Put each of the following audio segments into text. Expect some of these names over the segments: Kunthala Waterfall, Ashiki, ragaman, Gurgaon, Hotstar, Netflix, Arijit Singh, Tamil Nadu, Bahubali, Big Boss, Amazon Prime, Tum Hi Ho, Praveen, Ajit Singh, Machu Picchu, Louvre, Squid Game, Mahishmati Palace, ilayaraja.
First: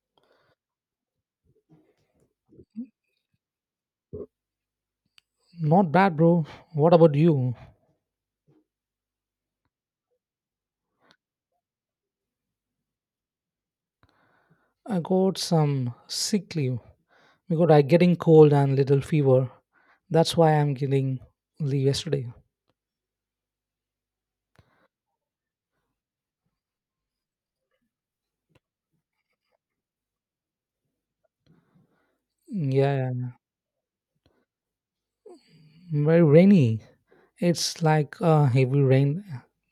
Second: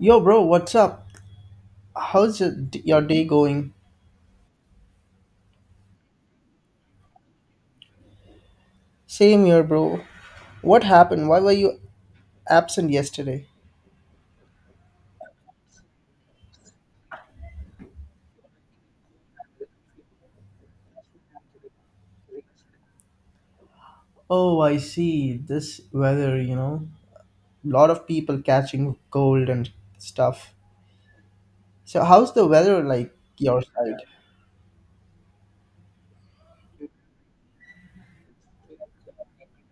Yo, bro, what's up? How's your day going? Not bad, bro. What about you? Same here, bro. What happened? Why were you absent yesterday? I got some sick leave because I getting cold and little fever. That's why I'm getting leave yesterday. Oh, I see. This weather, lot of people catching cold and stuff. So, how's the weather Yeah, like yeah. your side? Very rainy. It's like heavy rain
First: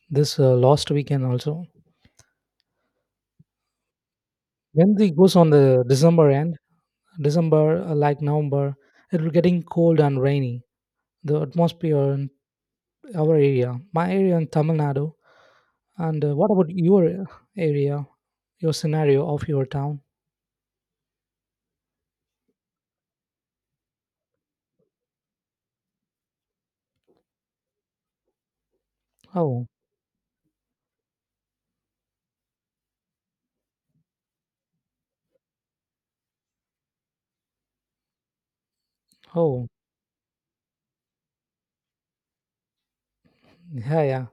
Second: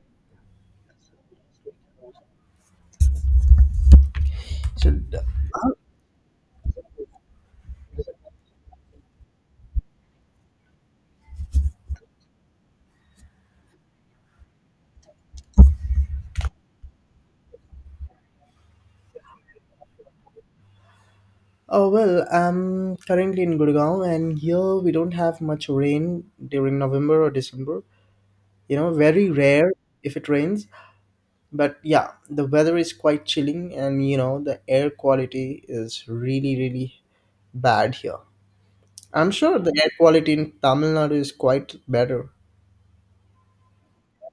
this last weekend also. So, When it d- goes on the December end, December like November, it will getting cold and rainy. The atmosphere in our area, my area in Tamil Nadu, and what about your area, your scenario of your town? oh well, I'm currently in Gurgaon, and here we don't have much rain during November or December. You know, very Oh, rare if it rains. But yeah, the weather is quite chilling, and the air quality is really really bad here. I'm sure oh, the air quality in Tamil Nadu is quite better. yeah, yeah.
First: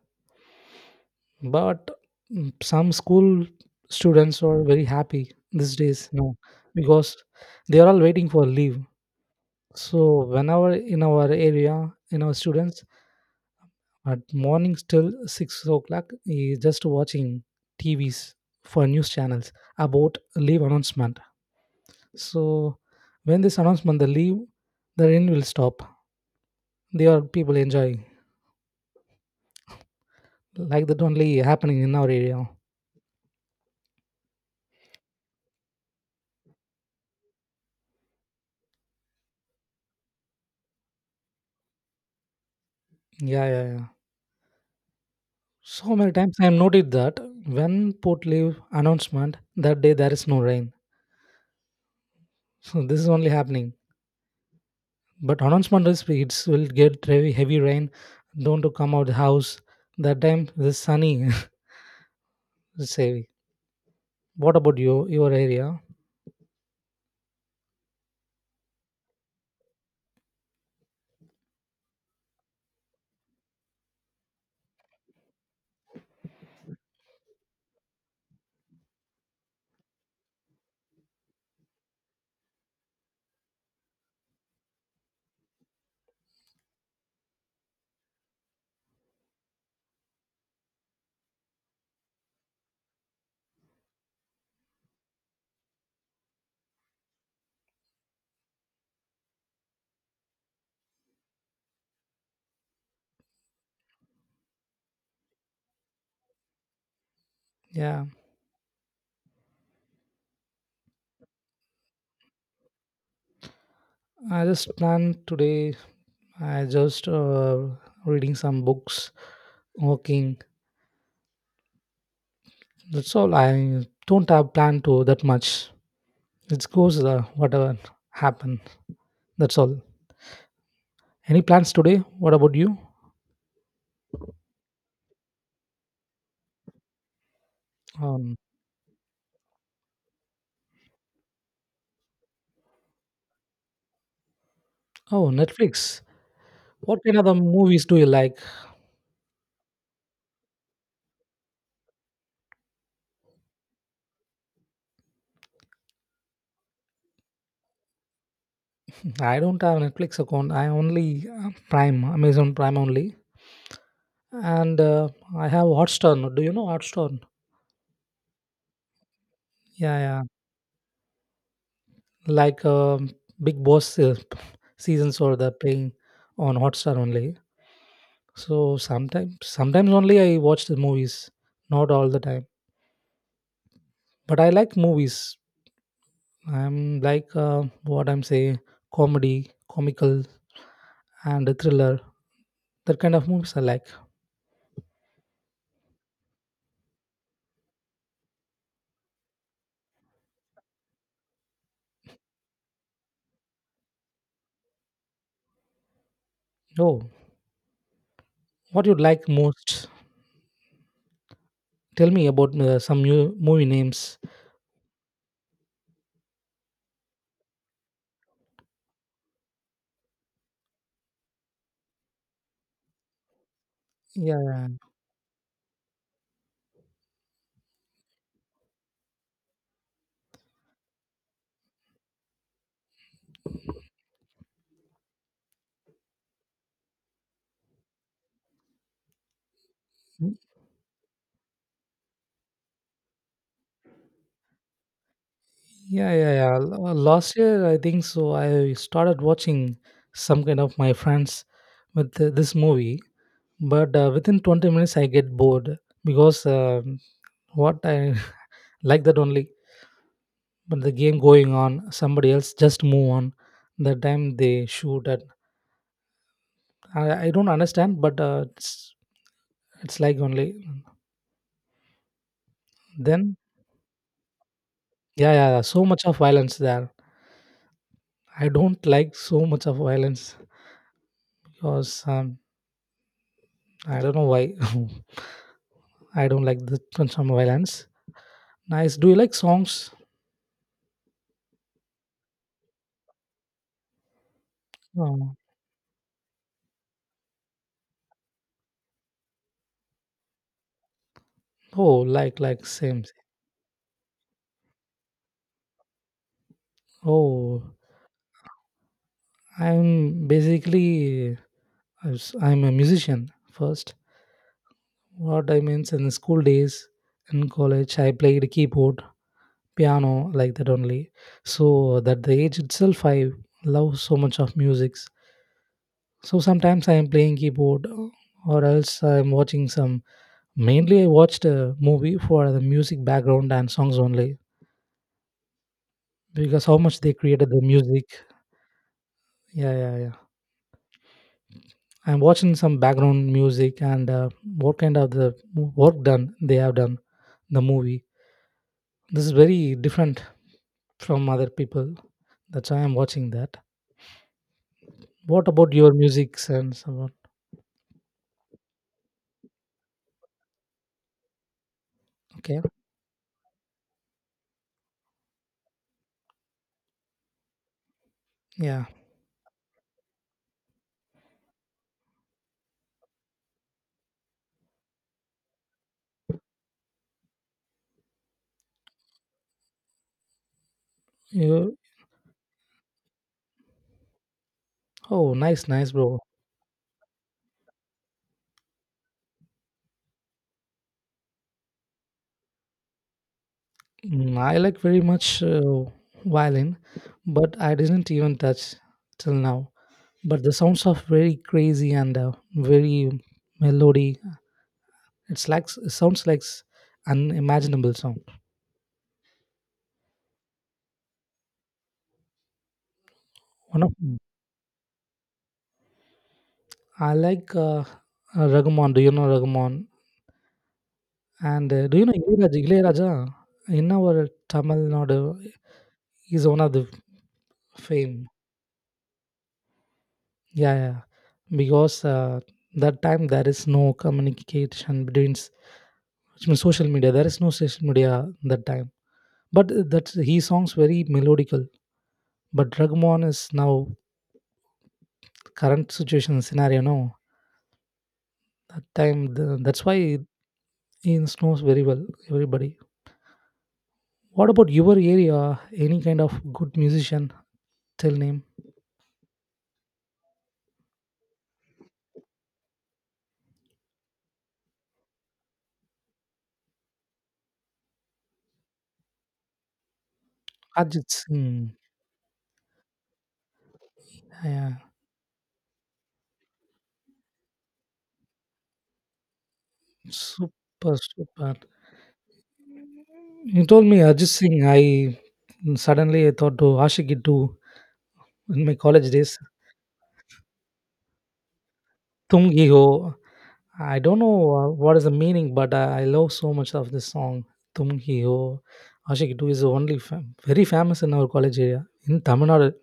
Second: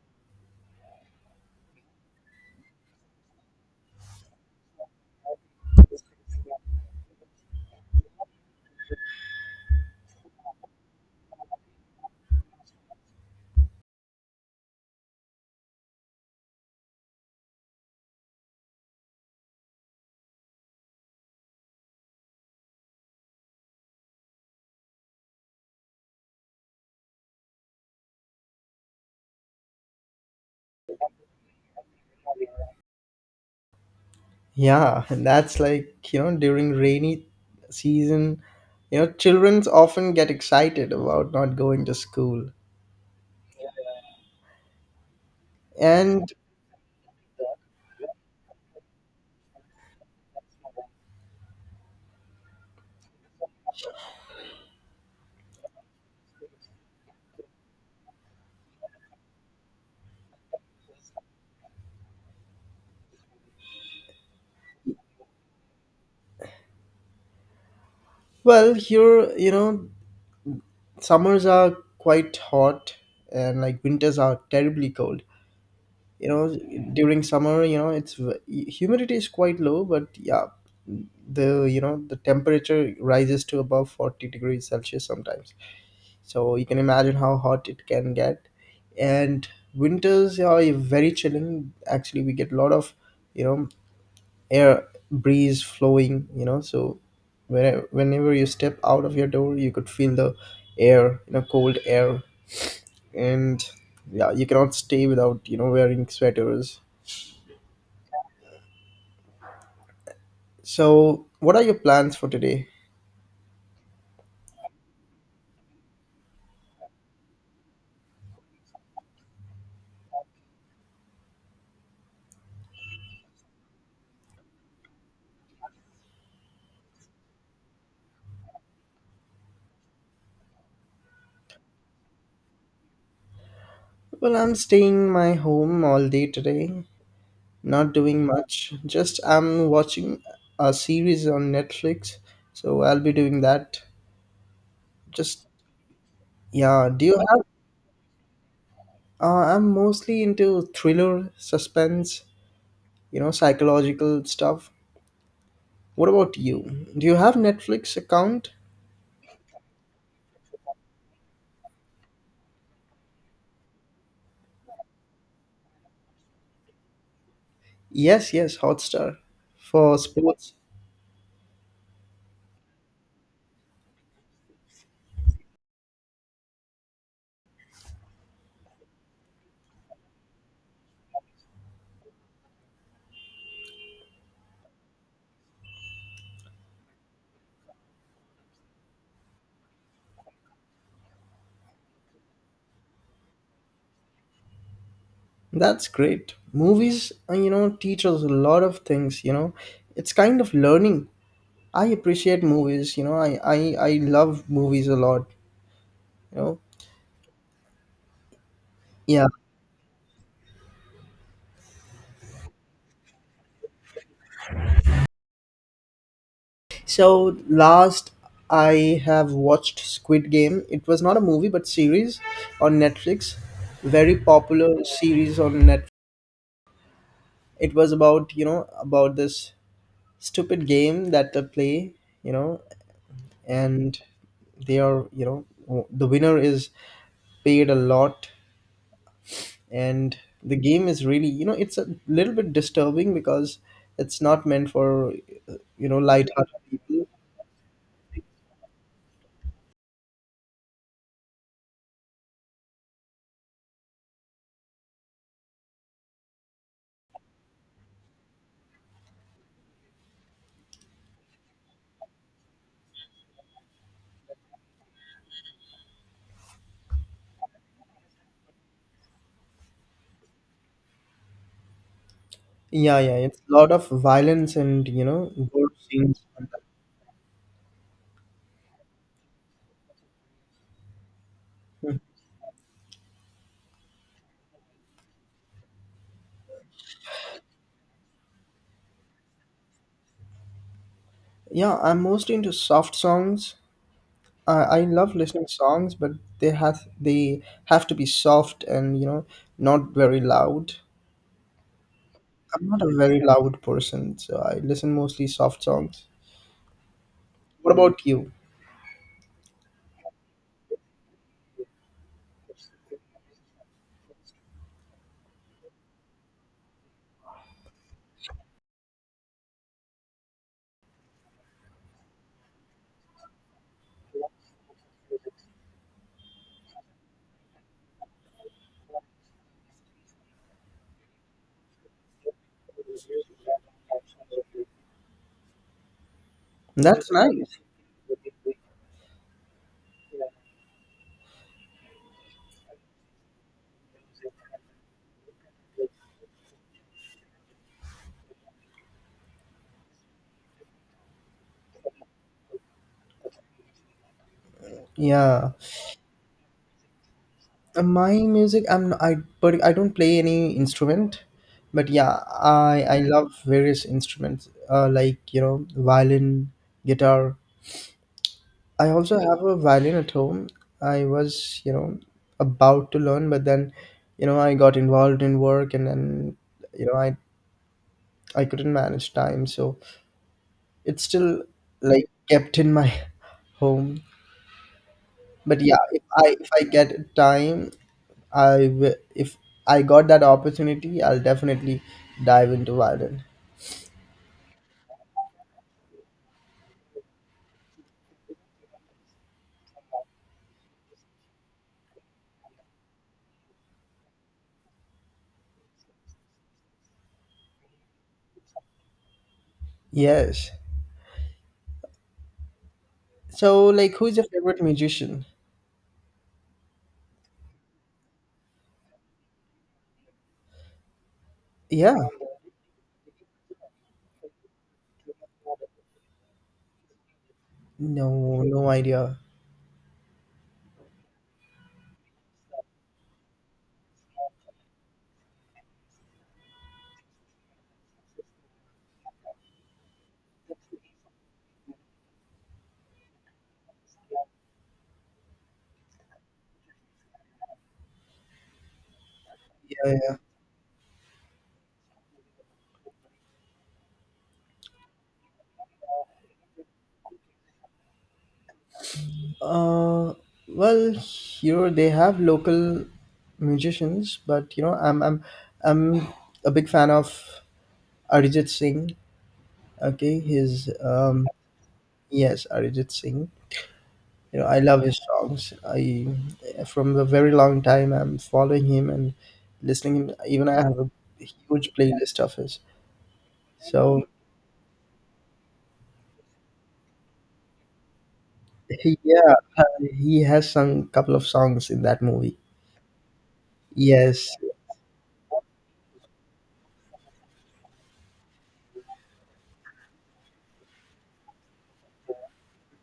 But some school students are very happy these days, you know, because they are all waiting for leave. So whenever in our area, in our students at morning till 6 o'clock is just watching TVs for news channels about leave announcement. So when this announcement, the leave, the rain will stop. They are people enjoy like that only happening in our area. Yeah, and that's like, during rainy season, children often get excited about not going to school. Yeah, yeah, yeah. So many And times I have noted that when port leave announcement that day there is no rain. So this is only happening. But announcement is it's will get heavy rain. Don't to come out the house. That time it is sunny. it's heavy. What about you your area? well here, you know summers are quite hot, and like winters are terribly cold. You know during summer, humidity is quite low. But yeah, the, the temperature rises to above 40 degrees celsius sometimes, so you can imagine how hot it can get. And winters are very chilling. Actually, we get a lot of, you know air breeze flowing, so whenever you step out of your door you could feel the air, cold air. And yeah, you cannot stay without, wearing sweaters. Yeah, So, what are your plans for today? I just plan today. I just reading some books, walking. That's all. I don't have plan to that much. It goes whatever happen. That's all. Any plans today? What about you? Well, I'm staying my home all day today, not doing Um, much. Just I'm watching a series on Netflix, so I'll be doing that. oh, Just Netflix. yeah, What do you kind of the have movies do you like? I'm mostly into thriller, suspense, psychological stuff. What about you? Do you have Netflix account? I don't have Netflix account. I only Prime, Amazon Prime only, and I have Hotstar. Now. Do you know Hotstar? Yes, yes, Hotstar for Yeah, yeah. sports. Like Big Boss seasons or the playing on Hotstar only. So sometimes only I watch the movies, not all the time. But I like movies. I'm like what I'm saying, comedy, comical, and thriller. That kind of movies I like. That's great. Movies, teach us a lot of things, It's kind of learning. I appreciate movies. I love movies a lot, you know. Oh, what you Yeah. like most? Tell me about some new movie names. So last I have watched Squid Game. It was not a movie but series on Netflix. Very Yeah, popular series on Netflix. It was about, about this stupid game that they play, you know, and they are, you know, the winner is paid a lot, and the game is really, it's a little bit disturbing because it's not meant for yeah, yeah, yeah. light-hearted people. Last year, I think so. I started watching some kind of my friends with this movie, but within 20 minutes, I get bored because what I like that only. But the game going on, somebody else just move on. The time they shoot at, I don't understand, but it's like only Yeah, yeah, then. it's a lot of violence and, Yeah, yeah, yeah, gore so much of scenes. violence there. I don't like so much of violence because I don't know why I don't like the some violence. Nice. Do you like songs? Yeah, I'm mostly into soft songs. I love Oh, listening to songs, but they have to be soft, and, not very loud. oh, like I'm not a same. very loud person, so I listen mostly soft songs. What Oh, about you? I'm basically I'm a musician first. What I means in school days, in college, I played keyboard, piano like that only. So that the age itself, I love so much of music. So sometimes I am playing keyboard, or else I'm watching some mainly, I watched a movie for the music background and songs only because how much That's they created nice. the music. Yeah, yeah, yeah. I'm watching some background music and what kind of the work done they have done the movie. This is very different from other people. That's why I'm watching that. What Yeah. about your music sense? About My music, I'm I but I don't play any instrument, but yeah, okay, I love various instruments, like violin, guitar. yeah. I also have a violin at home. I was, about to learn, but then, I got involved in work, and then, you know I I couldn't manage time, so it's still You, like kept in my home. oh, But nice, yeah, nice, if bro. I get time, I if I got that opportunity, I'll definitely dive into violin. Mm, I like very much violin, but I didn't even touch till now. But the sounds are very crazy and very melody it's like it sounds like unimaginable sound Yes. So one of like, who's your favorite musician? I like Ragaman, do you know Ragaman, and Yeah. do you know Ilayaraja? Ilayaraja in our Tamil Nadu is one of the fame. No, no idea. Yeah, yeah, because that time there is no communication between which means social media, there is no social media that time. But that's his songs very melodical but Ragman is now current situation scenario no that time the, that's Yeah, why yeah. it, it snows very well everybody. What about your area, any kind of good musician? Tell name. Uh, well, here they have local musicians, but I'm a big fan of Arijit Singh. Okay, his Ajit Singh, yes, Arijit Singh. You know, I yeah, love his songs. I from a very long time I'm following him and listening him. Even I have a super super. huge playlist of his. You told me So Ajit Singh, I suddenly I thought to Ashiki too in my he, college days. He has sung couple of songs in that movie. Tum Hi Ho. I don't Yes. know what is the meaning but I love so much of this song. Tum Hi Ho. Ashiki too is only very famous in our college area in Tamil Nadu.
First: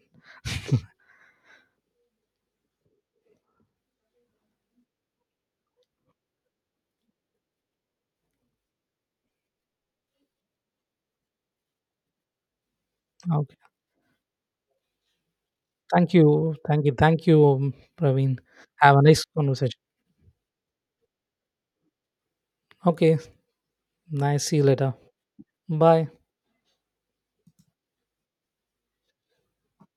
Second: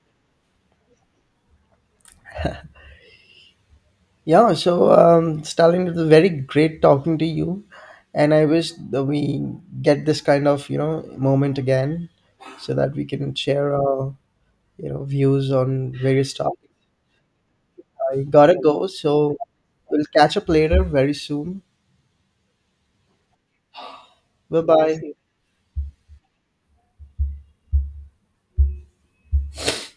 Yeah, so, Stalin, it was very great talking to you, and I wish that we get this kind of, moment again, so that we can share our, views on Thank various you. topics. Thank you. Thank you, I Praveen. gotta go, Have a nice so conversation. we'll catch up later very soon. Okay. Nice. See Bye you later. bye. Bye.